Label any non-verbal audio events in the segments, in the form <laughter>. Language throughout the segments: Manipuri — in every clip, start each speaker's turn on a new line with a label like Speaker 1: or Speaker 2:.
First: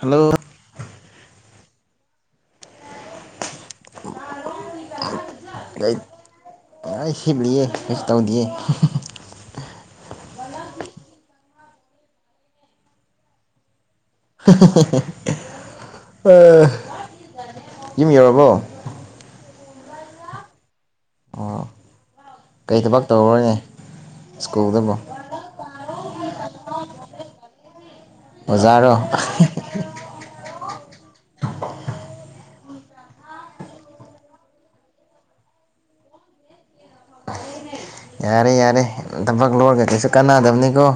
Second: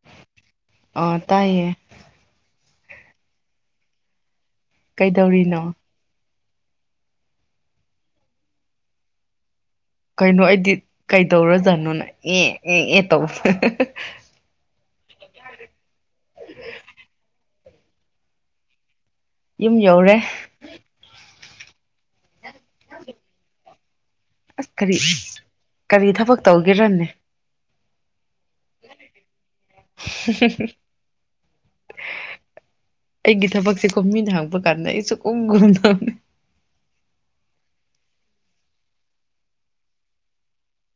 Speaker 1: ꯍꯜꯂꯣ
Speaker 2: ꯑ ꯇꯥꯏꯌꯦ ꯀꯩꯗ ꯇꯧꯔꯤꯅꯣ
Speaker 1: ꯍꯤꯕꯂꯤꯌꯦ ꯔꯁ ꯇꯧꯗꯌꯦ
Speaker 2: ꯀꯩꯅꯣ ꯑꯩꯗꯤ ꯀꯩꯗꯧꯔꯖꯥꯠꯅꯣꯅ ꯑꯦ ꯑꯦ ꯑꯦ ꯇꯧꯕ
Speaker 1: ꯌꯨꯝ ꯌꯧꯔꯕꯣ
Speaker 2: ꯌꯨꯝ ꯌꯧꯔꯦ
Speaker 1: ꯑꯣ ꯀꯩ ꯊꯕꯛ ꯇꯧꯔꯔꯣꯏꯅꯦ
Speaker 2: ꯑꯁ ꯈꯔꯤ ꯀꯔꯤ ꯊꯕꯛ ꯇꯧꯒꯦꯔꯅꯦ
Speaker 1: ꯑꯣꯖꯥ
Speaker 2: ꯑꯩꯒꯤ ꯊꯕꯛꯁꯦ ꯀꯣꯃꯤꯅ ꯍꯥꯡꯕ ꯀꯥꯟꯗ ꯑꯩꯁꯨ ꯀꯨꯝꯒꯔꯨꯝꯗꯧꯅꯤ
Speaker 1: ꯌꯥꯔꯦ ꯌꯥꯔꯦ ꯊꯕꯛ ꯂꯣꯏꯔꯒ ꯀꯩꯁꯨ ꯀꯥꯟꯅꯗꯕꯅꯤꯀꯣ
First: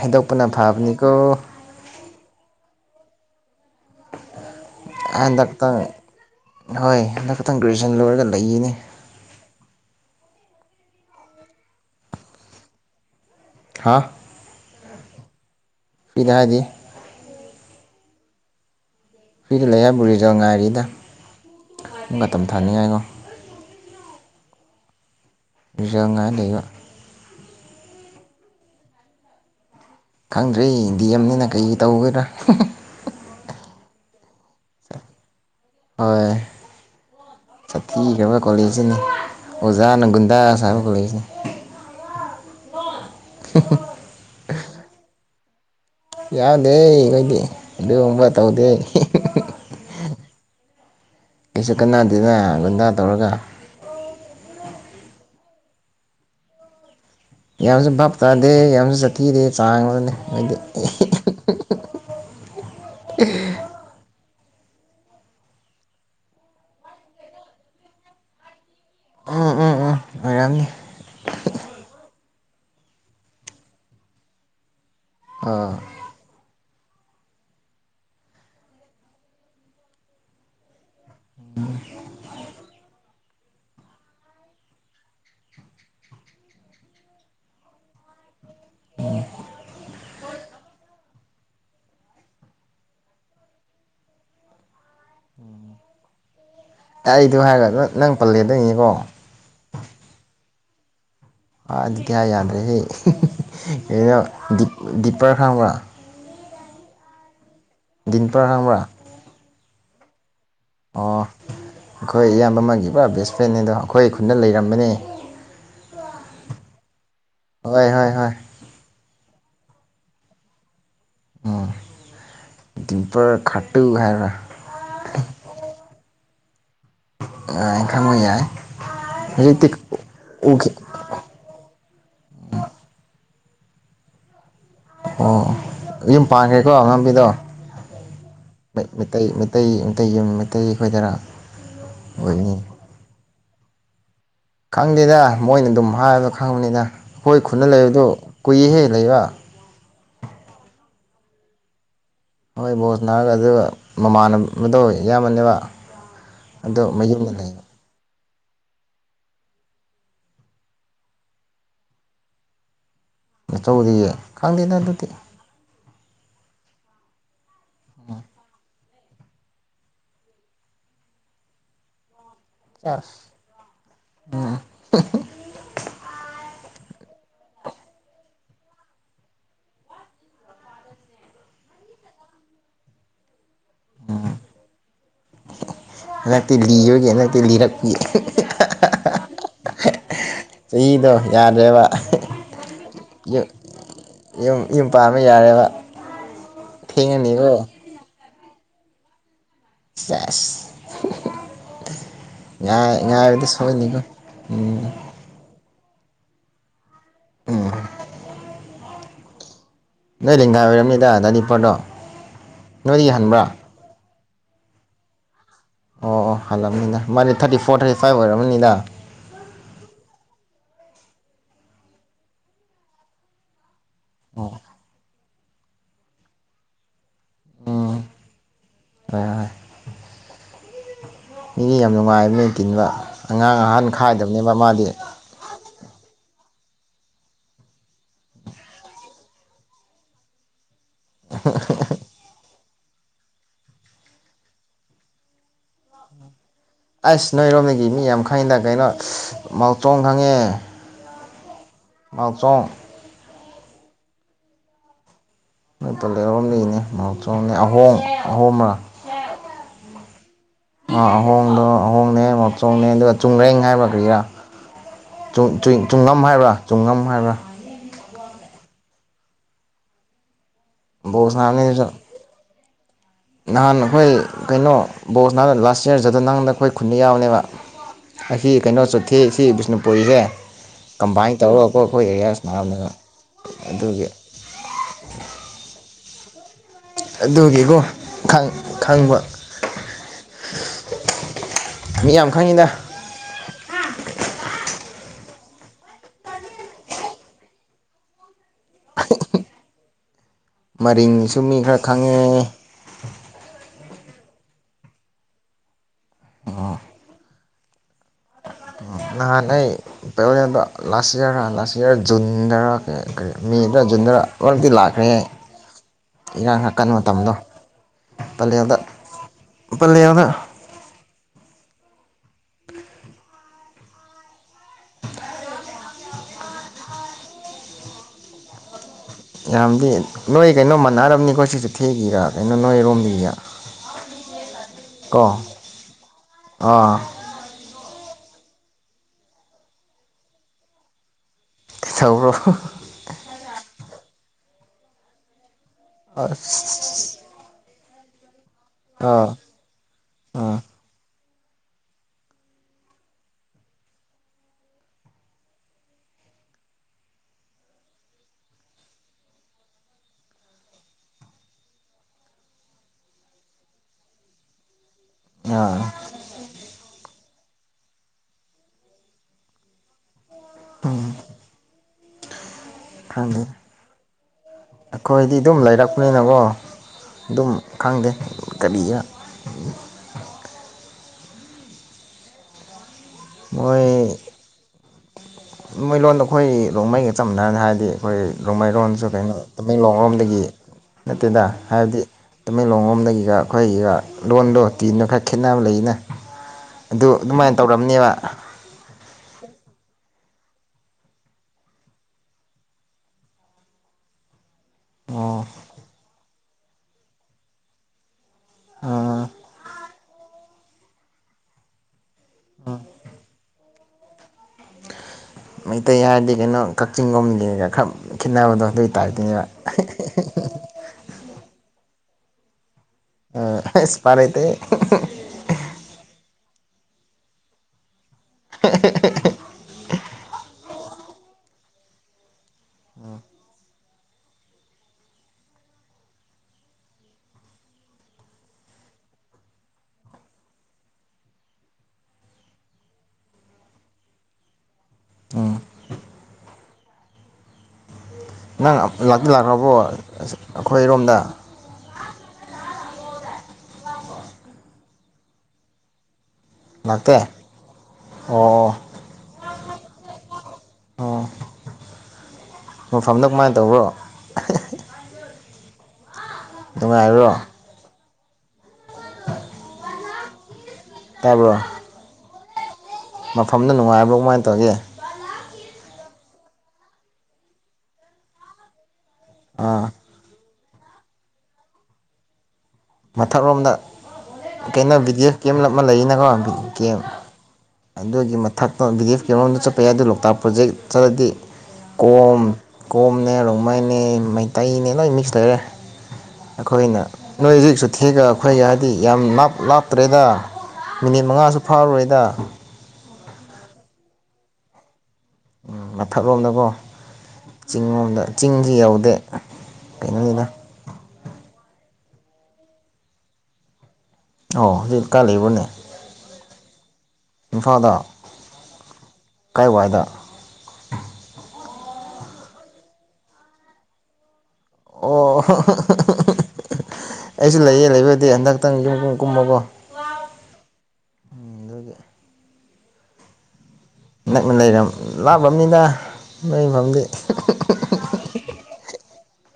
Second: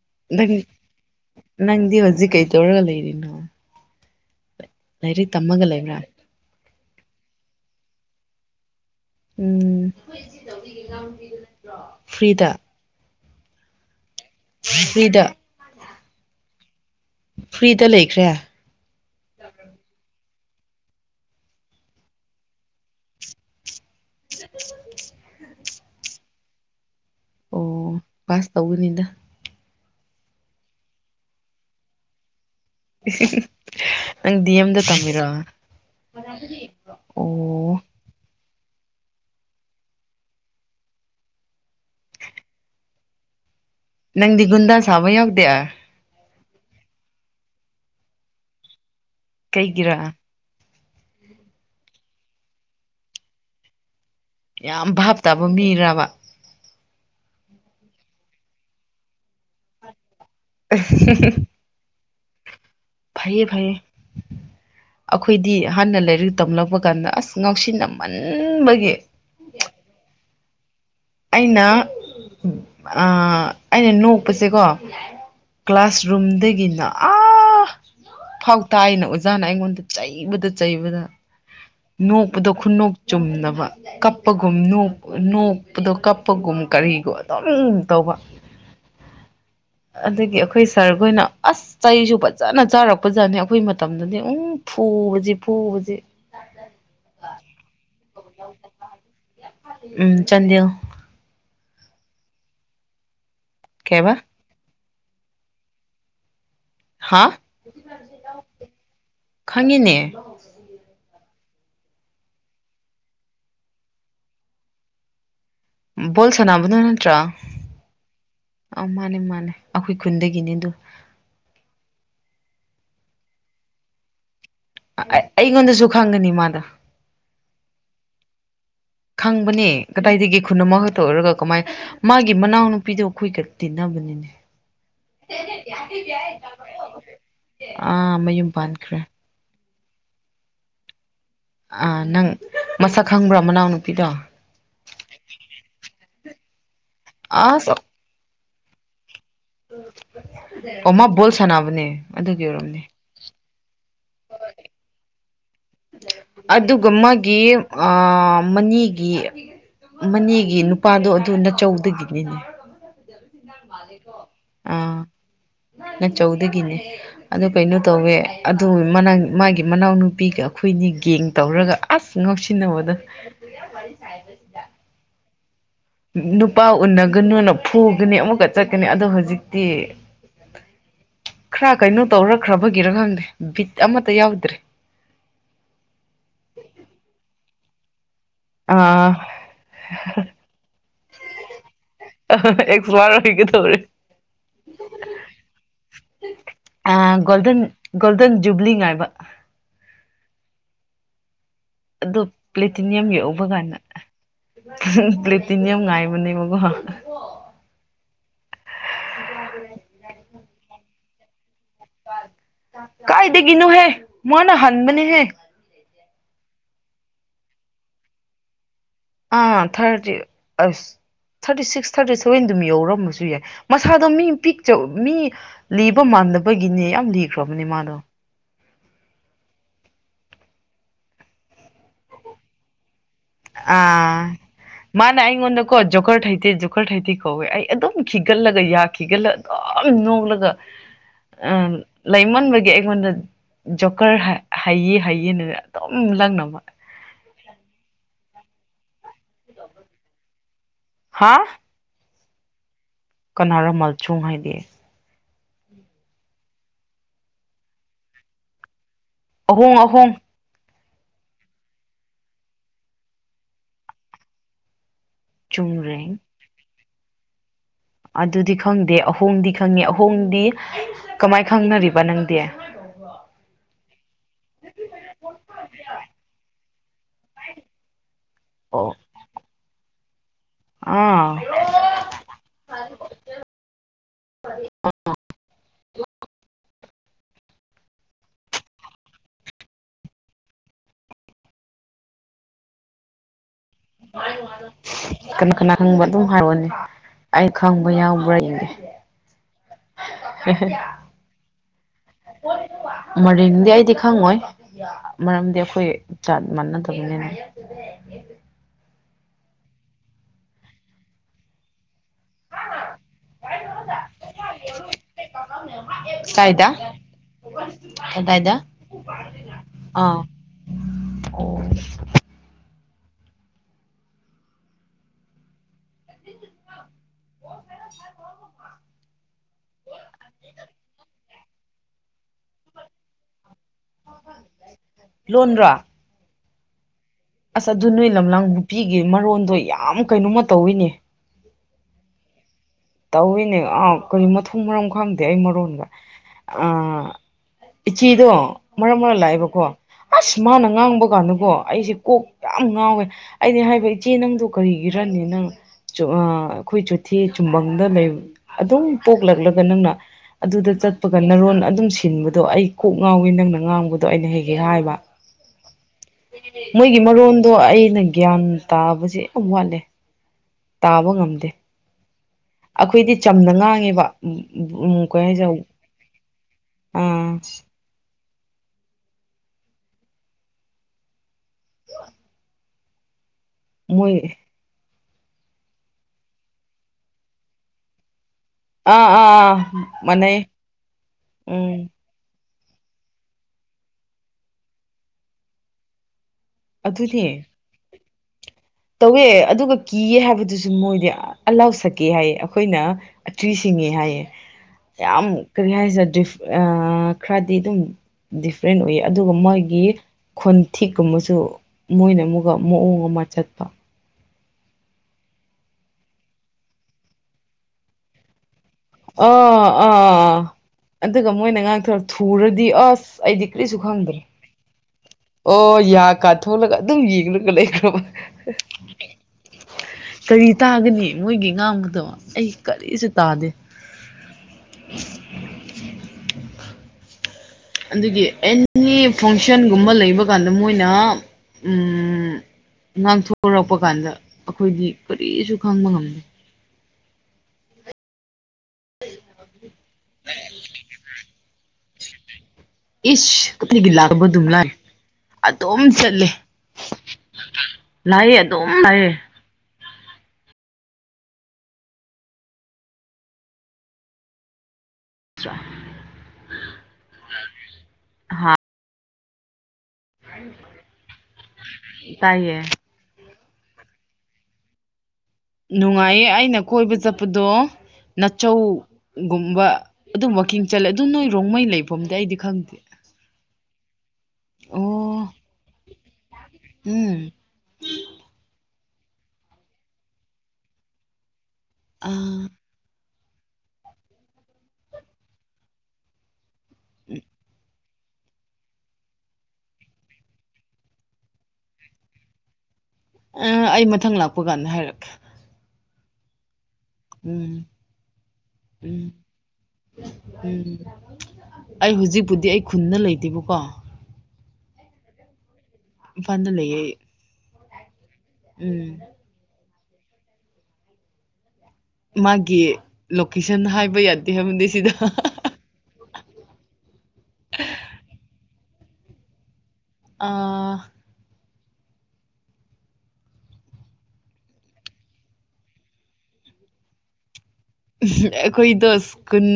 Speaker 1: ꯍꯩꯗꯣꯛꯄꯅ
Speaker 2: ꯅꯪ
Speaker 1: ꯐꯕꯅꯤꯀꯣ
Speaker 2: ꯅꯪꯗꯤ ꯍꯧꯖꯤꯛ ꯀꯩ- ꯀꯩꯗꯧꯔꯒ ꯂꯩꯔꯤꯅꯣ ꯂꯥꯏꯔꯤꯛ ꯇꯝꯃꯒ
Speaker 1: ꯍꯟꯗꯛꯇ
Speaker 2: ꯂꯩꯕ꯭ꯔꯥ
Speaker 1: ꯍꯣꯏ ꯍꯟꯗꯛꯈꯥꯇꯡ ꯒ꯭ꯔꯦꯖꯨꯑꯦꯁꯟ ꯂꯣꯏꯔꯒ ꯂꯩꯔꯤꯅꯦ
Speaker 2: ꯎꯝ ꯐ꯭ꯔꯤꯗ
Speaker 1: ꯍꯥꯥ
Speaker 2: ꯐ꯭ꯔꯤꯗ
Speaker 1: ꯐ꯭ꯔꯤꯗ ꯍꯥꯏꯗꯤ
Speaker 2: ꯐ꯭ꯔꯤꯗ ꯂꯩꯈ꯭ꯔꯦ
Speaker 1: ꯐ꯭ꯔꯤꯗ ꯂꯩ ꯍꯥꯏꯕꯨ ꯉꯥꯏꯔꯤꯗ ꯃꯇꯝ ꯊꯅꯤ ꯍꯥꯏꯉꯣ
Speaker 2: <unintelligible>
Speaker 1: ꯔꯤꯖꯜ ꯉꯥꯏ ꯂꯩꯕ
Speaker 2: ꯑꯣ ꯄꯥꯁ ꯇꯧꯒꯅꯤꯗ
Speaker 1: ꯈꯪꯗ꯭ꯔꯦ ꯗꯤꯑꯦꯝꯅꯤꯅ ꯀꯩ ꯇꯧꯒꯗꯔ꯭ꯥ
Speaker 2: ꯅꯪ ꯗꯤꯑꯦꯝꯗ ꯇꯝꯃꯤꯔꯣ
Speaker 1: ꯍꯣꯏ
Speaker 2: ꯑꯣ
Speaker 1: ꯀꯣꯂꯤꯁꯤꯅ ꯑꯣꯖꯥꯅ ꯒꯨꯟꯗꯥ ꯁꯥꯕ ꯀꯣꯂꯦꯁꯅꯤ ꯍ ꯍꯣ
Speaker 2: ꯅꯪꯗꯤ ꯒꯨꯟꯗꯥ ꯁꯥꯕ ꯌꯥꯎꯗꯦ
Speaker 1: ꯌꯥꯎꯗꯦ ꯑꯈꯣꯏꯗꯤ ꯑꯗꯨꯒꯨꯝꯕ ꯇꯧꯗꯦ
Speaker 2: ꯀꯩꯒꯤꯔ
Speaker 1: ꯀꯩꯁꯨ ꯀꯅꯥꯗꯦꯗ ꯒꯨꯟꯗ ꯇꯧꯔꯒ
Speaker 2: ꯌꯥꯝ ꯚꯥꯞ ꯇꯥꯕ ꯃꯤꯔꯕ
Speaker 1: ꯌꯥꯝꯁꯨ ꯚꯥꯞ ꯇꯥꯗꯦ ꯌꯥꯝꯁꯨ ꯁꯥꯊꯤꯗꯦ ꯆꯥꯡꯗꯅꯦ ꯍꯥꯏꯗꯤ
Speaker 2: ꯐꯩꯌꯦ ꯐꯩꯌꯦ ꯑꯈꯣꯏꯗꯤ ꯑꯍꯟꯅ ꯂꯥꯏꯔꯤꯛ ꯇꯝꯂꯛꯄ ꯀꯥꯟꯗ ꯑꯁ ꯉꯥꯎꯁꯤꯟꯅꯃꯟꯕꯒꯤ
Speaker 1: ꯎꯝ ꯎꯝ ꯎꯝ ꯑꯣꯏꯔꯝꯅꯤ
Speaker 2: ꯑꯩꯅ ꯑꯩꯅ ꯅꯣꯛꯄꯁꯦꯀꯣ
Speaker 1: ꯑꯣ
Speaker 2: ꯀ꯭ꯂꯥꯁꯔꯨꯝꯗꯒꯤꯅ ꯑꯥ ꯐꯥꯎ ꯇꯥꯏꯅ ꯑꯣꯖꯥꯅ ꯑꯩꯉꯣꯟꯗ ꯆꯩꯕꯗ ꯆꯩꯕꯗ ꯅꯣꯛꯄꯗꯣ ꯈꯨꯅꯣꯛ ꯆꯨꯝꯅꯕ ꯀꯞꯄꯒꯨꯝ ꯅꯣꯛ ꯍꯣꯛꯄꯗꯣ ꯀꯞꯄꯒꯨꯝ ꯀꯔꯤꯒꯨꯝ ꯑꯗꯨꯝ ꯇꯧꯕ ꯑꯗꯒꯤ ꯑꯩꯈꯣꯏ ꯁꯔꯈꯣꯏꯅ ꯑꯁ ꯆꯩꯁꯨ ꯐꯖꯟꯅ ꯆꯥꯔꯛꯄ ꯖꯥꯠꯅꯤ ꯑꯩꯈꯣꯏ ꯃꯇꯝꯗꯗꯤ ꯎꯪ ꯐꯨꯕꯁꯤ ꯐꯨꯕꯁꯤ
Speaker 1: ꯑꯩꯗꯣ ꯍꯥꯏꯔꯒ ꯑꯗꯨ ꯅꯪ ꯄꯥꯂꯦꯜꯗꯒꯤꯅꯤꯀꯣ
Speaker 2: ꯎꯝ ꯆꯟꯗꯦꯜ
Speaker 1: ꯑꯖ ꯑꯗꯨꯗꯤ ꯍꯥꯏ ꯌꯗꯔ꯭ꯦ ꯍꯦ
Speaker 2: ꯀꯩꯕ
Speaker 1: ꯀꯩꯅꯣ ꯗꯤꯟꯄꯔ ꯈꯪꯉꯥꯕꯔ꯭ꯥ
Speaker 2: ꯍꯥꯥ
Speaker 1: ꯗꯤꯟꯄꯔ ꯈꯪꯉꯥꯕ
Speaker 2: ꯈꯪꯉꯤꯅꯦ <unintelligible>
Speaker 1: ꯑꯣ ꯑꯈꯣꯏ ꯏꯌꯥꯝꯕ ꯑꯃꯒꯤ ꯄꯨꯔꯥ ꯕꯦꯁ ꯐ꯭ꯔꯦꯟꯅꯦ ꯑꯗꯣ ꯑꯈꯣꯏ ꯈꯨꯗ ꯂꯩꯔꯝꯕꯅꯦ
Speaker 2: ꯣꯁꯅ ꯅ ꯅꯠꯇ꯭ꯔ
Speaker 1: ꯍꯣꯏ ꯍꯣꯏ ꯍꯣꯏ
Speaker 2: ꯃꯥꯅꯦ ꯃꯥꯅꯦ ꯑꯩꯈꯣꯏ ꯈꯨꯟꯗꯒꯤꯅꯤ ꯑꯗꯨ
Speaker 1: ꯎꯝ ꯗꯤꯝꯄꯔ ꯈꯥꯠꯇꯨ ꯍꯥꯏꯕ
Speaker 2: ꯑꯩꯉꯣꯟꯗꯁꯨ ꯈꯪꯒꯅꯤ ꯃꯥꯥꯗ
Speaker 1: ꯑ ꯏꯡ ꯈ ꯃ ꯌꯥ
Speaker 2: ꯈꯪꯕꯅꯦ ꯀꯗꯥꯏꯗꯒꯤ ꯈꯨꯟ ꯑꯃꯈꯛꯇ ꯑꯣꯏꯔꯒ ꯀꯃꯥꯏꯅ ꯃꯥꯒꯤ ꯃꯅꯥꯎꯅꯨꯄꯤꯗꯣ ꯑꯩꯈꯣꯏꯒ ꯇꯤꯟꯅꯕꯅꯤꯅꯦ
Speaker 1: ꯑꯣ ꯌꯨꯝ ꯄꯥꯟꯈ꯭ꯔꯦꯀꯣ ꯉꯥꯕꯤꯗꯣ
Speaker 2: ꯑꯥ ꯃꯌꯨꯝ
Speaker 1: ꯃꯩ
Speaker 2: ꯄꯥꯟꯈ꯭ꯔꯦ
Speaker 1: ꯃꯩ ꯑꯇꯩꯒꯤ ꯅꯨꯃꯤꯠꯇꯗꯤ ꯑꯩꯈꯣꯏꯗꯔ
Speaker 2: ꯑ ꯅꯪ
Speaker 1: ꯑꯣꯏꯅꯤ
Speaker 2: ꯃꯁꯥ ꯈꯪ꯭ꯔ ꯃꯅꯥꯎ ꯅꯨꯄꯤꯤꯗ
Speaker 1: ꯈꯪꯗꯦꯗ ꯃꯣꯏꯅ ꯑꯗꯨꯝ ꯍꯥꯏꯕꯗꯣ ꯈꯪꯕꯅꯤꯅ ꯍꯣꯏ ꯈꯨꯅ
Speaker 2: ꯑꯁ
Speaker 1: ꯂꯩ ꯑꯗꯣ ꯀꯨꯏꯍꯦ ꯂꯩꯕ
Speaker 2: ꯑꯣꯃꯥ ꯣ ꯁꯅꯕꯅꯤ
Speaker 1: ꯍꯣꯏ ꯕꯣꯁ ꯅꯥꯔꯒ ꯑꯗꯨꯒꯕ ꯃꯃꯥꯟꯅꯕꯗꯣ ꯏꯌꯥꯝꯕꯅꯦꯕ ꯑꯗꯣ
Speaker 2: ꯑꯗꯨꯒ
Speaker 1: ꯃꯌꯨꯝꯗ
Speaker 2: ꯃꯥꯒꯤ
Speaker 1: ꯂꯩꯕ
Speaker 2: ꯑ ꯃꯅꯤꯒꯤ ꯃꯅꯤꯒꯤ ꯅꯨꯄꯥꯗꯣ ꯑꯗꯨ ꯅꯆꯧꯗꯒꯤꯅꯤꯅꯦ
Speaker 1: ꯅꯆꯧꯗꯒꯤ ꯈꯪꯗꯦꯗ ꯑꯗꯨꯗꯤ
Speaker 2: ꯑꯥ ꯆꯧꯗꯒꯤꯅꯤ ꯑꯗꯨ ꯀꯩꯅꯣ ꯇꯧꯋꯦ ꯑꯗꯨꯕ ꯃꯅꯥ ꯃꯥꯒꯤ ꯃꯅꯥꯎꯅꯨꯄꯤꯒ ꯑꯩꯈꯣꯏꯅꯤ ꯒꯦꯡ ꯇꯧꯔꯒ ꯑꯁ ꯉꯧꯁꯤꯟꯅꯕꯗꯣ
Speaker 1: ꯆꯥꯁ
Speaker 2: ꯅꯨꯄꯥ ꯎꯟꯅꯒꯅꯨꯅ ꯐꯨꯒꯅꯤ ꯑꯃꯨꯛꯀ ꯆꯠꯀꯅꯤ ꯑꯗꯣ ꯍꯧꯖꯤꯛꯇꯤ ꯈꯔ ꯀꯩꯅꯣ ꯇꯧꯔꯛꯈ꯭ꯔꯕꯒꯤꯔ ꯈꯪꯗꯦ ꯕꯤꯠ ꯑꯃꯠꯇ
Speaker 1: ꯎꯝ
Speaker 2: ꯌꯥꯎꯗ꯭ꯔꯦ
Speaker 1: ꯍꯟꯗꯛꯇꯤ ꯂꯤꯔꯒꯤ ꯍꯟꯗꯛꯇꯤ ꯂꯤꯔꯛ ꯌꯦ
Speaker 2: ꯑꯥ
Speaker 1: ꯌꯥꯗꯕ
Speaker 2: ꯑꯦꯁꯃꯔ ꯑꯣꯏꯒꯗꯧꯔꯦ
Speaker 1: ꯌꯨꯝ ꯌꯨꯝ ꯄꯥꯟꯕ ꯌꯥꯔꯦꯕ
Speaker 2: ꯑ ꯣꯜꯗꯟ
Speaker 1: ꯊꯦꯡꯉꯅꯤꯀꯣ
Speaker 2: ꯣꯜꯗꯟ ꯖꯨꯕꯂꯤ ꯉꯥꯏꯕ
Speaker 1: ꯆꯁ
Speaker 2: ꯑꯗꯨꯣ ꯄ꯭ꯂꯦꯇꯤꯅꯤꯌꯝ ꯌꯎꯧꯕ ꯀꯥꯟꯗ
Speaker 1: ꯁꯣꯏꯅꯤꯀꯣ ꯎꯝ
Speaker 2: ꯄ꯭ꯂꯦꯇꯤꯅꯤꯌꯝ ꯉꯥꯏ ꯃ ꯃꯒꯣ
Speaker 1: ꯎꯝ ꯅꯣꯏ ꯂꯤꯡꯗꯥꯥꯏ ꯑꯣꯏꯔꯕꯝꯅꯤꯗ ꯅꯤꯄꯗꯣ
Speaker 2: ꯀꯥꯏꯗꯒꯅꯨ ꯍꯦ ꯃꯅꯥ ꯍꯟꯃꯅꯤ ꯍꯦ
Speaker 1: ꯑꯣ ꯑꯣ ꯍꯜꯂꯝꯕꯅꯤꯅ ꯃꯥꯗꯤ ꯊꯥꯔꯇꯤ ꯐꯣꯔ ꯊꯥꯔꯇꯤ ꯐꯥꯏꯚ ꯑꯣꯏꯔꯕꯝꯅꯤꯗꯥ
Speaker 2: ꯑꯥ ꯊꯥꯔꯇꯤ ꯑ ꯊꯥꯔꯇꯤ ꯁꯤꯛꯁ ꯊꯥꯔꯇꯤ ꯁꯚꯦꯟ ꯑꯗꯨꯝ ꯌꯧꯔꯝꯕꯁꯨ ꯌꯥꯏ ꯃꯁꯥꯗꯣ ꯃꯤ
Speaker 1: ꯑꯣ
Speaker 2: ꯄꯤꯛꯆꯥ ꯃꯤ ꯂꯤꯕ ꯃꯥꯟꯅꯕꯒꯤꯅꯦ ꯌꯥꯝ ꯂꯤ ꯁꯣꯕꯅꯤ ꯃꯥꯗ
Speaker 1: ꯎꯝ ꯍꯣꯏ ꯃꯤꯒꯤ ꯌꯥꯝ ꯅꯨꯡꯉꯥꯏꯕ ꯃꯤ ꯇꯤꯟꯕ ꯑꯉꯥꯡ ꯑꯍꯟ
Speaker 2: ꯑꯥ
Speaker 1: ꯈꯥꯏꯗꯕꯅꯦꯕ ꯃꯥꯗꯤ
Speaker 2: ꯃꯥꯅꯦ ꯏꯣꯟꯟꯀꯣ ꯖꯀꯔꯠ ꯍꯩꯇꯦꯖ ꯀꯀꯔ ꯊꯥꯏꯗꯤ ꯀꯧꯋꯦ ꯑꯩ ꯑꯗꯨꯝ ꯈꯤꯒꯠꯂꯒ ꯌꯥ ꯈꯤꯒꯠꯂꯒ ꯑꯗꯨꯝ ꯅꯣꯂꯒ ꯑꯥ ꯂꯩꯥꯏꯃꯣꯟꯕꯒꯤ ꯑꯩꯉꯣꯟꯗ ꯖꯣꯀꯔ ꯍꯥꯏꯌꯦ ꯍꯥꯏꯩꯌꯦꯅ ꯑꯗꯨꯝ ꯂꯪꯅꯥꯕ
Speaker 1: ꯍꯩꯅ ꯀꯩꯅꯣ ꯃꯥꯇꯣꯡ ꯈꯪꯉꯦ
Speaker 2: ꯍꯥꯥ
Speaker 1: ꯃꯥꯥꯡ ꯆꯣꯡ
Speaker 2: ꯀꯅꯥꯔꯃꯜꯆꯣꯡ ꯍꯥꯏꯗꯤ
Speaker 1: ꯅ ꯇ ꯂꯩꯔꯣꯝ ꯂꯩꯅꯦꯝꯅꯦ ꯑꯍꯣꯡ ꯑꯍꯣꯡꯕꯥ
Speaker 2: ꯑꯍꯨꯝ ꯑꯍꯨꯝ
Speaker 1: ꯑ ꯑꯍꯣꯡꯗꯣ ꯑꯍꯣꯡꯅꯦ ꯃꯣꯆꯣꯡꯅꯦ ꯑꯗꯨꯒ ꯆꯨꯡꯔꯦꯡ ꯍꯥꯏꯕ ꯀꯔꯤꯔꯥ
Speaker 2: ꯆꯨꯝꯔꯦꯡ
Speaker 1: ꯇꯨꯡꯉꯝ ꯍꯥꯏꯕ꯭ꯔꯥ ꯆꯨꯡꯉꯝ ꯍꯥꯏꯕ
Speaker 2: ꯑꯗꯨꯗꯤ ꯈꯪꯗꯦ ꯑꯍꯣꯡꯗꯤ ꯈꯪꯉꯦ ꯑꯍꯣꯡꯗꯤ
Speaker 1: ꯕꯣꯜ
Speaker 2: ꯀꯃꯥꯏ
Speaker 1: ꯁꯥꯟꯅꯕꯅꯤꯗꯨꯁꯨ
Speaker 2: ꯈꯪꯅꯔꯤꯕ ꯅꯪꯗꯤ
Speaker 1: ꯅꯍꯥꯟ ꯑꯩꯈꯣꯏ ꯀꯩꯅꯣ ꯕꯣꯁ ꯅꯍꯥꯟꯅ ꯂꯥꯁ ꯌꯔꯁꯤ ꯑꯗꯨ ꯅꯪꯅ ꯑꯩꯈꯣꯏ ꯈꯨꯟꯗ ꯌꯥꯎꯅꯦꯕ ꯑꯩ ꯀꯩꯅꯣ
Speaker 2: ꯑꯣ
Speaker 1: ꯆꯠꯈꯤ ꯁꯤ ꯕꯤꯁꯅꯨ ꯑꯣꯏꯣꯏꯔꯦ
Speaker 2: ꯑꯥ
Speaker 1: ꯀꯝꯕꯥꯏꯟ ꯇꯧꯔꯒꯀꯣ ꯑꯩꯈꯣꯏ ꯑꯦꯔꯤꯌꯥꯁ ꯃꯝꯗꯅ ꯑꯗꯨꯒꯤ
Speaker 2: <inaudible>
Speaker 1: ꯑꯗꯨꯒꯤꯀꯣ ꯈꯪ ꯈꯪꯕ ꯃꯤ ꯌꯥꯝ ꯑꯃ ꯈꯪꯉꯤꯗꯥ
Speaker 2: ꯀꯅꯥ ꯀꯅꯥ ꯈꯪꯕ ꯑꯗꯨꯝ ꯍꯥꯏꯔꯅꯤ ꯑꯩ ꯈꯪꯕ ꯌꯥꯎꯕ꯭ꯔꯥ ꯑꯩ
Speaker 1: ꯃꯔꯤꯡꯁꯨ ꯃꯤ ꯈꯔ ꯈꯪꯉꯦ
Speaker 2: ꯃꯔꯤꯡꯗꯤ ꯑꯩꯗꯤ ꯈꯪꯉꯣꯏ ꯃꯔꯝꯗꯤ ꯑꯩꯈꯣꯏ ꯆꯥꯠ ꯃꯅ ꯇꯃꯤꯅꯤꯅ ꯑꯗꯨꯗ
Speaker 1: ꯅꯍꯥꯟ ꯑꯩ ꯄꯦꯣꯂꯦꯟꯗ ꯂꯥꯁ ꯏꯌꯥꯔ ꯂꯥꯁ ꯏꯌꯥꯔ ꯖꯨꯟꯗ ꯀ ꯀꯔꯤ ꯃꯦꯗ ꯖꯨꯟꯗꯔ ꯃꯔꯣꯏꯗꯤ ꯂꯥꯛꯈ꯭ꯔꯦ ꯏꯔꯥꯡ
Speaker 2: ꯀꯥꯏꯗ
Speaker 1: ꯀꯟꯕ ꯃꯇꯝꯗꯣ
Speaker 2: ꯀꯗꯥꯏꯗ
Speaker 1: ꯄꯂꯦꯜꯗ
Speaker 2: ꯑꯥ
Speaker 1: ꯄꯂꯦꯜꯗ
Speaker 2: ꯉꯃ
Speaker 1: ꯌꯥꯝꯗꯤ ꯅꯣꯏ ꯀꯩꯅꯣ ꯃꯥꯟꯅꯔꯕꯅꯤꯀꯣ ꯁꯤꯁꯨ ꯊꯦꯒꯤꯔ ꯑꯩꯅꯣ ꯅꯣꯏꯔꯣꯝꯕꯤ ꯀꯣ
Speaker 2: ꯂꯣꯟꯔꯣ
Speaker 1: ꯑ
Speaker 2: ꯑꯁ ꯑꯗꯨ ꯅꯣꯏ ꯂꯝꯂꯥꯡ ꯕꯨꯄꯤꯒꯤ ꯃꯔꯣꯟꯗꯣ ꯌꯥꯝ ꯀꯩꯅꯣꯃ ꯇꯧꯋꯤꯅꯦ
Speaker 1: ꯊꯧꯔꯣ
Speaker 2: ꯇꯧꯏꯤꯅꯦ ꯑꯥ ꯀꯔꯤ ꯃꯊꯣꯡ ꯃꯔꯝ ꯈꯪꯗꯦ ꯑꯩ ꯃꯔꯣꯟꯒ
Speaker 1: ꯑꯁ
Speaker 2: ꯑ ꯆꯤꯗꯣ ꯃꯔꯛ ꯃꯔ
Speaker 1: ꯑꯥ
Speaker 2: ꯂꯥꯛꯑꯦꯕꯀꯣ ꯑꯁ
Speaker 1: ꯑꯥ
Speaker 2: ꯃꯥꯅ ꯉꯥꯡꯕ ꯀꯥꯟꯗ ꯀꯣ ꯑꯩꯁꯦ ꯀꯣꯛ ꯌꯥꯝ ꯉꯥꯎꯋꯦ ꯑꯩꯗꯤ ꯍꯥꯏꯕ ꯏꯆꯦ ꯅꯪꯗꯣ ꯀꯔꯤꯒꯤꯔꯅꯤ ꯅꯪ ꯑꯩꯈꯣꯏ ꯆꯨꯊꯤ ꯁꯨꯝꯕꯪꯗ ꯂꯩ ꯑꯗꯨꯝ ꯄꯣꯛꯂꯛꯂꯒ ꯅꯪꯅ ꯑꯗꯨꯗ ꯆꯠꯄꯒ ꯅꯔꯣꯟ ꯑꯗꯨꯝ ꯁꯤꯟꯕꯗꯣ ꯑꯩ ꯀꯣꯛ ꯉꯥꯎꯏꯤ ꯅꯪꯅ ꯉꯥꯡꯕꯗꯣ ꯑꯩꯅ ꯍꯦꯛꯒ ꯍꯥꯏꯕ
Speaker 1: ꯑꯥ
Speaker 2: ꯃꯣꯏꯒꯤ ꯃꯔꯣꯟ ꯑꯗꯣ ꯑꯩꯅ ꯒ꯭ꯌꯥꯟ ꯇꯥꯕꯁꯦ ꯌꯥꯝ ꯋꯥꯠꯂꯦ
Speaker 1: ꯎꯝ
Speaker 2: ꯇꯥꯕ ꯉꯝꯗꯦ ꯑꯩꯈꯣꯏꯗꯤ
Speaker 1: ꯈꯪꯗꯦ
Speaker 2: ꯆꯝꯅ ꯉꯥꯡꯉꯦꯕ ꯀ
Speaker 1: ꯑꯩꯈꯣꯏꯗꯤ
Speaker 2: ꯍꯥꯏꯁꯦ
Speaker 1: ꯑꯗꯨꯝ ꯂꯩꯔꯛꯄꯅꯤꯅꯀꯣ
Speaker 2: ꯑꯥ
Speaker 1: ꯀꯕꯤ ꯃꯣꯏ ꯃꯣꯏꯂꯣꯟꯣꯟꯗ ꯑꯩꯈꯣꯏ ꯅꯣꯡꯃꯩꯒ ꯆꯝꯅꯔꯅ ꯍꯥꯏꯔꯗꯤ ꯑꯩꯈꯣꯏ ꯅꯣꯡꯃꯩꯔꯣꯟꯁꯨ
Speaker 2: ꯑꯥ ꯑꯥ
Speaker 1: ꯀꯩꯅꯣ
Speaker 2: ꯑꯥ ꯃꯥꯟꯅꯩ
Speaker 1: ꯇꯃꯦꯡꯂꯣꯡꯡꯂꯣꯝꯗꯒꯤ ꯅꯠꯇꯦꯗ
Speaker 2: ꯎꯝ
Speaker 1: ꯍꯥꯏꯕꯗꯤ ꯇꯃꯦꯡꯂꯣꯡꯡꯂꯣꯝꯗꯒꯤꯒ ꯑꯩꯈꯣꯏꯒꯤꯒ ꯂꯣꯟꯗꯣ ꯇꯤꯟꯗꯣ ꯈꯔ ꯈꯦꯠꯅꯕ ꯂꯩꯅ ꯑꯗꯨ
Speaker 2: ꯑꯗꯨꯅꯦ
Speaker 1: ꯑꯗꯨꯃꯥꯏꯅ ꯇꯧꯔꯝꯅꯦꯕ <inaudible>
Speaker 2: ꯇꯧꯋꯦ ꯑꯗꯨꯒ ꯀꯤꯌꯦꯦ ꯍꯥꯏꯕꯗꯨꯁꯨ ꯃꯣꯏꯗꯤ ꯑꯂꯥꯎ ꯁꯛꯀꯦ ꯍꯥꯏꯌꯦ ꯑꯩꯈꯣꯏꯅ ꯑꯇ꯭ ꯁꯤꯡꯉꯦ ꯍꯥꯏꯌꯦ ꯌꯥꯝ
Speaker 1: ꯑꯣ
Speaker 2: ꯀꯔꯤ ꯍꯥꯏꯁꯦꯐ ꯑ ꯈꯔꯗꯤ ꯑꯗꯨꯝ ꯗꯤꯐ꯭ꯔꯦꯟ
Speaker 1: ꯑꯥ
Speaker 2: ꯑꯣꯏꯏ ꯑꯗꯨꯒ
Speaker 1: ꯑꯥ
Speaker 2: ꯃꯣꯏꯒꯤ ꯈꯣꯟꯊꯤꯀꯨꯝꯕꯁꯨ ꯃꯣꯏꯅ ꯑꯃꯨꯛꯒ ꯃꯑꯣꯡ ꯑꯃ ꯆꯠꯄ
Speaker 1: ꯃꯩꯇꯩ ꯍꯥꯏꯔꯗꯤ ꯀꯩꯅꯣ ꯀꯛꯆꯤꯡꯒꯣꯝꯒ ꯈ ꯈꯦꯠꯅꯕꯗꯣ ꯑꯗꯨꯏ
Speaker 2: ꯑ
Speaker 1: ꯇꯥꯏꯞꯇꯅꯦꯕ
Speaker 2: ꯑꯥ ꯑꯗꯨꯒ ꯃꯣꯏꯅ ꯉꯥꯡꯊꯣꯔꯛꯇ ꯊꯨꯔꯗꯤ ꯑꯁ ꯑꯩꯗꯤ
Speaker 1: ꯑ
Speaker 2: ꯀꯔꯤꯁꯨ
Speaker 1: ꯏꯁ
Speaker 2: ꯈꯪꯗ꯭ꯔꯦ
Speaker 1: ꯄꯔꯦꯇ ꯍ ꯍ
Speaker 2: ꯑꯣ ꯌꯥ ꯀꯥꯊꯣꯛꯂꯒ ꯑꯗꯨꯝ ꯌꯦꯡꯒ ꯂꯩꯈ꯭ꯔꯕ ꯀꯔꯤ ꯇꯥꯒꯅꯤ ꯃꯣꯏꯒꯤ ꯉꯥꯡꯕꯗꯕ ꯑꯩ ꯀꯔꯤꯁꯨ ꯇꯥꯗꯦ ꯑꯗꯨꯒꯤ ꯑꯦꯅꯤ ꯐꯪꯁꯟꯒꯨꯝꯕ ꯂꯩꯕ ꯀꯥꯟꯗ ꯃꯣꯏꯅ ꯎꯝꯝ ꯉꯥꯡꯊꯣꯔꯛꯄ ꯀꯥꯟꯗ ꯑꯩꯈꯣꯏꯗꯤ ꯀꯔꯤꯁꯨ
Speaker 1: ꯎꯝ
Speaker 2: ꯈꯪꯕ ꯉꯝꯗꯦ
Speaker 1: ꯅꯪ ꯂꯥꯛꯇꯤ ꯂꯥꯛꯈ꯭ꯔꯕꯣ <unintelligible> ꯑꯩꯈꯣꯏꯔꯣꯝꯗ
Speaker 2: ꯏꯁ ꯀꯔꯤꯒꯤ ꯂꯥꯛꯄ ꯑꯗꯨꯝ ꯂꯥꯏ ꯑꯗꯨꯝ ꯆꯠꯂꯦ
Speaker 1: ꯂꯥꯛꯇꯦ
Speaker 2: ꯂꯥꯛꯌꯦ ꯑꯗꯨꯝ
Speaker 1: ꯑꯣ
Speaker 2: ꯂꯥꯛꯌꯦ
Speaker 1: ꯑꯣ ꯃꯐꯝꯗꯣ ꯀꯃꯥꯏꯅ ꯇꯧꯕ꯭ꯔꯣ
Speaker 2: <unintelligible>
Speaker 1: ꯅꯨꯡꯉꯥꯏꯔꯣ
Speaker 2: ꯍꯥꯥ <inaudible>
Speaker 1: ꯇꯥꯕꯔ꯭
Speaker 2: ꯇꯥꯏꯌꯦ
Speaker 1: ꯃꯐꯝꯗ ꯅꯨꯡꯉꯥꯏꯕ꯭ꯔꯣ ꯀꯃꯥꯏꯅ ꯇꯧꯒꯦ
Speaker 2: ꯅꯨꯡꯉꯥꯏꯌꯦ ꯑꯩꯅ ꯀꯣꯏꯕ ꯆꯠꯄꯗꯣ ꯅꯆꯧ ꯒꯨꯝꯕ
Speaker 1: ꯑꯥ
Speaker 2: ꯑꯗꯨꯝ ꯋꯥꯀꯤꯡ ꯆꯠꯂꯦ ꯑꯗꯨ ꯅꯣꯏ ꯔꯣꯡꯃꯩ ꯂꯩꯐꯝꯗꯤ ꯑꯩꯗꯤ ꯈꯪꯗꯦ
Speaker 1: ꯃꯊꯛꯂꯣꯝꯗ ꯀꯩꯅꯣ ꯚꯤꯗꯤꯑꯣ
Speaker 2: ꯑꯣ
Speaker 1: ꯀꯦꯝ ꯂꯞ ꯑꯃ ꯂꯩꯔꯤꯅꯀꯣꯚ ꯀꯦꯝ
Speaker 2: ꯎꯝ
Speaker 1: ꯑꯗꯨꯒꯤ ꯃꯊꯛ ꯕꯤ ꯗꯤ ꯑꯦꯐ ꯀꯦ ꯃꯔꯔꯣꯝꯗ ꯆꯠꯄ ꯌꯥꯏ ꯑꯗꯨ ꯂꯣꯛꯇꯥꯛ ꯄ꯭ꯔꯣꯖꯦꯛ ꯆꯠꯂꯗꯤ ꯀꯨꯝꯨꯝ
Speaker 2: ꯑꯥ
Speaker 1: ꯀꯨꯝꯨꯝ ꯃꯅꯦ ꯔꯣꯡꯃꯥꯏꯅꯦ ꯃꯩꯇꯩꯅꯦ ꯂꯣꯏ ꯃꯤꯛꯁ ꯂꯩꯔꯦ ꯑꯩꯈꯣꯏꯅ ꯅꯣꯏ ꯍꯧꯖꯤꯛꯁꯨ ꯏꯊꯤꯒ ꯑꯩꯈꯣꯏꯒ ꯍꯥꯏꯗꯤ ꯌꯥꯝ ꯂꯥꯞ ꯂꯥꯞꯇ꯭ꯔꯦꯗ ꯃꯤꯅꯤꯠ ꯃꯉꯥꯁꯨ ꯐꯥꯎꯔꯣꯏ ꯗ
Speaker 2: ꯑ ꯑꯩ ꯃꯊꯪ ꯂꯥꯛꯄ ꯀꯥꯟꯗ ꯍꯥꯏꯔꯛꯀꯦ
Speaker 1: ꯃꯊꯛꯂꯣꯝꯗꯀꯣ
Speaker 2: ꯎꯝ
Speaker 1: ꯆꯤꯡ ꯂꯣꯝꯗ ꯆꯤꯡꯁꯤ
Speaker 2: ꯎꯝ
Speaker 1: ꯌꯧꯗꯦ ꯀꯩꯅꯣꯅꯤꯗ
Speaker 2: ꯎꯝ ꯑꯩ ꯍꯧꯖꯤꯛꯄꯨꯗꯤ ꯑꯩ ꯈꯨꯟꯅ ꯂꯩꯇꯦꯕꯀꯣ
Speaker 1: ꯑꯣ ꯍꯧꯖꯤꯛ ꯀꯥ ꯂꯩꯕꯅꯦ
Speaker 2: ꯐꯟꯗ ꯂꯩꯌꯦ
Speaker 1: ꯏꯝꯐꯥꯜꯗ
Speaker 2: ꯎꯝ
Speaker 1: ꯀꯥꯏ ꯋꯥꯏꯗ
Speaker 2: ꯃꯥꯒꯤ ꯂꯣꯀꯦꯁꯟ ꯍꯥꯏꯕ ꯌꯥꯗꯦ ꯍꯥꯏꯕꯗꯤ
Speaker 1: ꯑꯣ <unintelligible> ꯑꯩꯁꯨ ꯂꯩꯌꯦ ꯂꯩꯕꯗꯤ ꯍꯟꯗꯛ ꯈꯤꯇꯪ ꯌꯨꯝ ꯀꯨꯝ ꯀꯨꯝꯃꯒꯣ
Speaker 2: ꯑ
Speaker 1: ꯅꯛꯅ ꯂꯩꯔꯕ ꯂꯥꯛꯄꯅꯤꯅ ꯂꯩꯐꯝꯗꯤ
Speaker 2: ꯈꯣꯏꯗꯁ ꯀꯟ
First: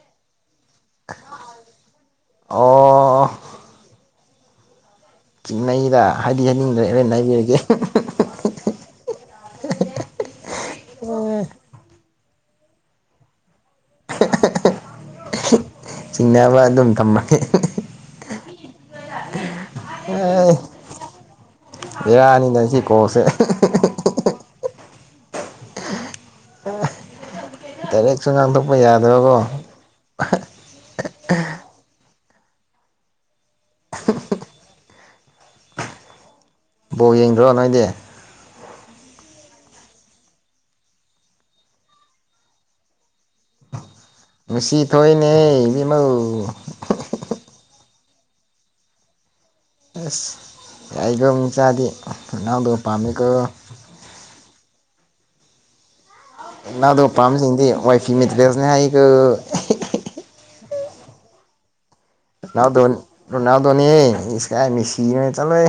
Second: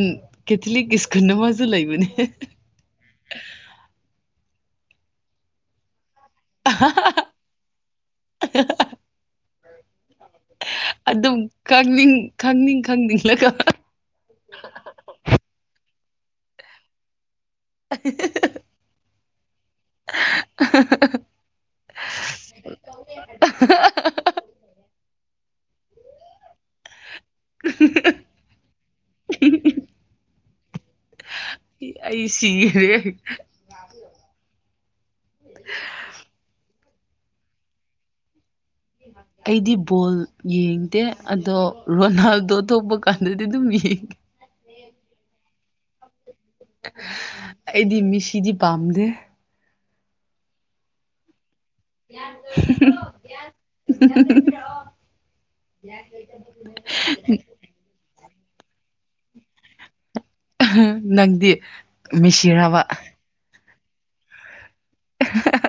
Speaker 2: ꯀꯦꯊꯂꯤꯛ ꯁ꯭ꯀꯨꯜꯅ ꯃꯖꯨ ꯂꯩꯥꯏ ꯃꯅꯦ
Speaker 1: ꯑꯣ ꯆꯤꯡꯟꯅꯩꯗ
Speaker 2: ꯑꯗꯨꯝ ꯀꯅꯤꯡ ꯈꯪꯅꯤꯡ ꯈꯪꯅꯤꯡꯂꯒ
Speaker 1: <inaudible> ꯆꯤꯡꯅꯕ ꯑꯗꯨꯝ ꯇꯝꯃꯒꯦ
Speaker 2: <inaudible>
Speaker 1: ꯎ ꯑꯦ ꯌꯥꯅꯤ ꯅꯁꯤ ꯀꯣꯁꯦ ꯇꯔꯦꯠ ꯆꯉꯥꯡ ꯊꯣꯛꯄ ꯌꯥꯗꯕꯀꯣ
Speaker 2: ꯑꯩ ꯁꯤꯉꯦꯔꯦ <inaudible>
Speaker 1: ꯕꯣ ꯌꯦꯡꯗ꯭ꯔꯣ ꯅꯣꯏꯗꯤ
Speaker 2: ꯑꯩꯗꯤ ꯕꯣꯜ ꯌꯦꯡꯗꯦ ꯑꯗꯣ ꯔꯣꯅꯥꯜꯗꯣꯇꯣꯞꯄ ꯄꯥꯟꯗꯗꯤ ꯑꯗꯨꯃꯤ
Speaker 1: ꯊꯣꯏꯅꯦ ꯏꯃꯜ
Speaker 2: ꯑꯩꯗꯤ ꯃꯤꯁꯤꯗꯤ ꯄꯝ ꯗꯦ
Speaker 1: ꯑꯁ ꯑꯩꯗꯝ ꯆꯥꯗꯗꯤ ꯅꯥꯎꯗ ꯄꯥꯃꯤꯀ
Speaker 2: ꯌꯥ
Speaker 1: ꯅꯅꯥꯗ ꯄꯄꯥꯝꯝꯕꯁꯤꯡꯗꯤ ꯋꯥꯏ ꯐꯤ ꯂꯔꯖꯅ ꯍꯥꯏ ꯑꯩꯀ
Speaker 2: ꯅꯪꯗꯤ ꯃꯁꯤꯔꯕ
Speaker 1: ꯅꯤ ꯀꯌꯥꯅꯤꯁꯤꯅ ꯆꯂꯣꯦ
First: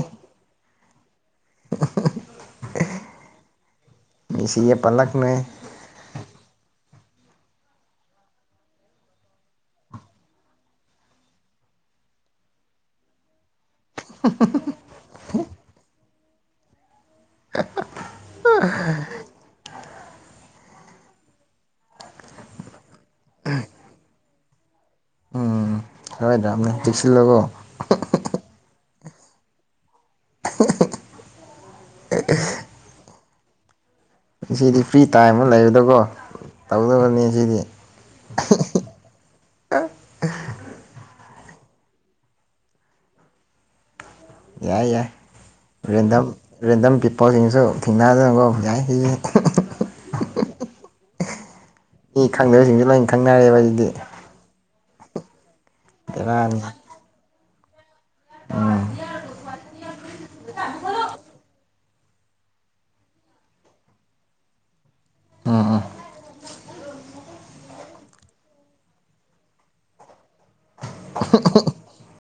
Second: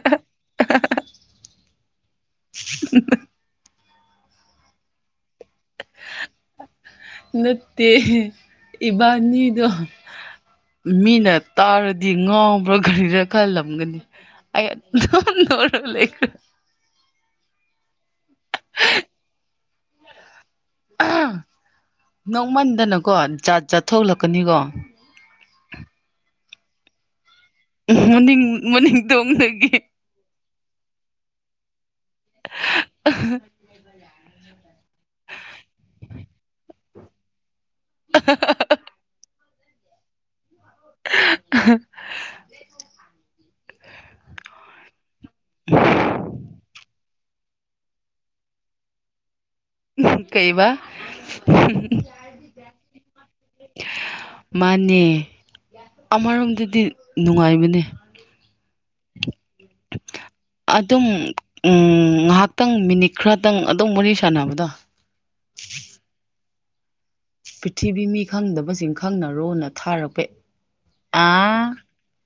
Speaker 2: <inaudible>
Speaker 1: ꯏꯁꯒꯤ ꯄꯂꯛꯅꯦ
Speaker 2: ꯅꯠꯇꯦ ꯏꯕꯥꯅꯤꯗꯣ ꯃꯤꯅ ꯇꯥꯔꯗꯤ ꯉꯥꯎꯕ꯭ꯔꯣ ꯒꯥꯔꯤꯅ ꯈꯜꯂꯣ ꯒꯗꯤ ꯑꯔ ꯂꯩ
Speaker 1: <inaudible> <unintelligible>
Speaker 2: ꯅꯣꯡꯃꯟꯗꯅꯀꯣ ꯖꯥꯠ ꯆꯥꯠꯊꯣꯛꯂꯛꯀꯅꯤꯀꯣ
Speaker 1: ꯇꯝꯅ ꯍꯁꯤꯂꯀꯣ
Speaker 2: ꯃꯅꯤꯡ ꯃꯅꯤꯡ ꯇꯣꯡꯗꯒꯤ
Speaker 1: <unintelligible>
Speaker 2: <unintelligible>
Speaker 1: ꯁꯤꯗꯤ ꯐ꯭ꯔꯤ ꯇꯥꯏꯝ ꯑꯃ ꯂꯩꯕꯗꯀꯣ ꯇꯧꯗꯕꯅꯤ ꯁꯤꯗꯤ ꯑ
Speaker 2: ꯑ
Speaker 1: ꯌꯥꯏ ꯌꯥꯏ ꯔꯦꯟꯗꯝ ꯔꯦꯟꯗꯝ ꯄꯤꯄꯜꯁꯤꯡꯁꯨ ꯊꯦꯡꯅꯗꯅꯀꯣ ꯌꯥꯏ ꯁꯤ
Speaker 2: ꯀꯩꯕ
Speaker 1: ꯃꯤ ꯈꯪꯗꯕꯁꯤꯡꯁꯨ ꯂꯣꯏꯅ ꯈꯪꯅꯔꯦꯕ ꯑꯗꯨꯗꯤ
Speaker 2: ꯅꯤꯦ
Speaker 1: ꯕꯦꯔꯥꯅꯤ
Speaker 2: ꯑꯃꯔꯣꯝꯗꯗꯤ ꯅꯨꯡꯉꯥꯏꯕꯅꯤ ꯑꯗꯨꯝ ꯎꯝ ꯉꯥꯏꯍꯥꯛꯇꯪ ꯃꯤꯅꯤꯠ ꯈꯔꯗꯪ ꯑꯗꯨꯝ ꯃꯔꯤ ꯁꯥꯟꯅꯕꯗꯣ
Speaker 1: ꯎꯝ ꯎꯝ
Speaker 2: ꯄ꯭ꯔꯤꯊꯤꯕꯤ ꯃꯤ ꯈꯪꯗꯕꯁꯤꯡ ꯈꯪꯅ ꯔꯣꯅ ꯊꯥꯔꯛꯄꯦ
Speaker 1: <unintelligible>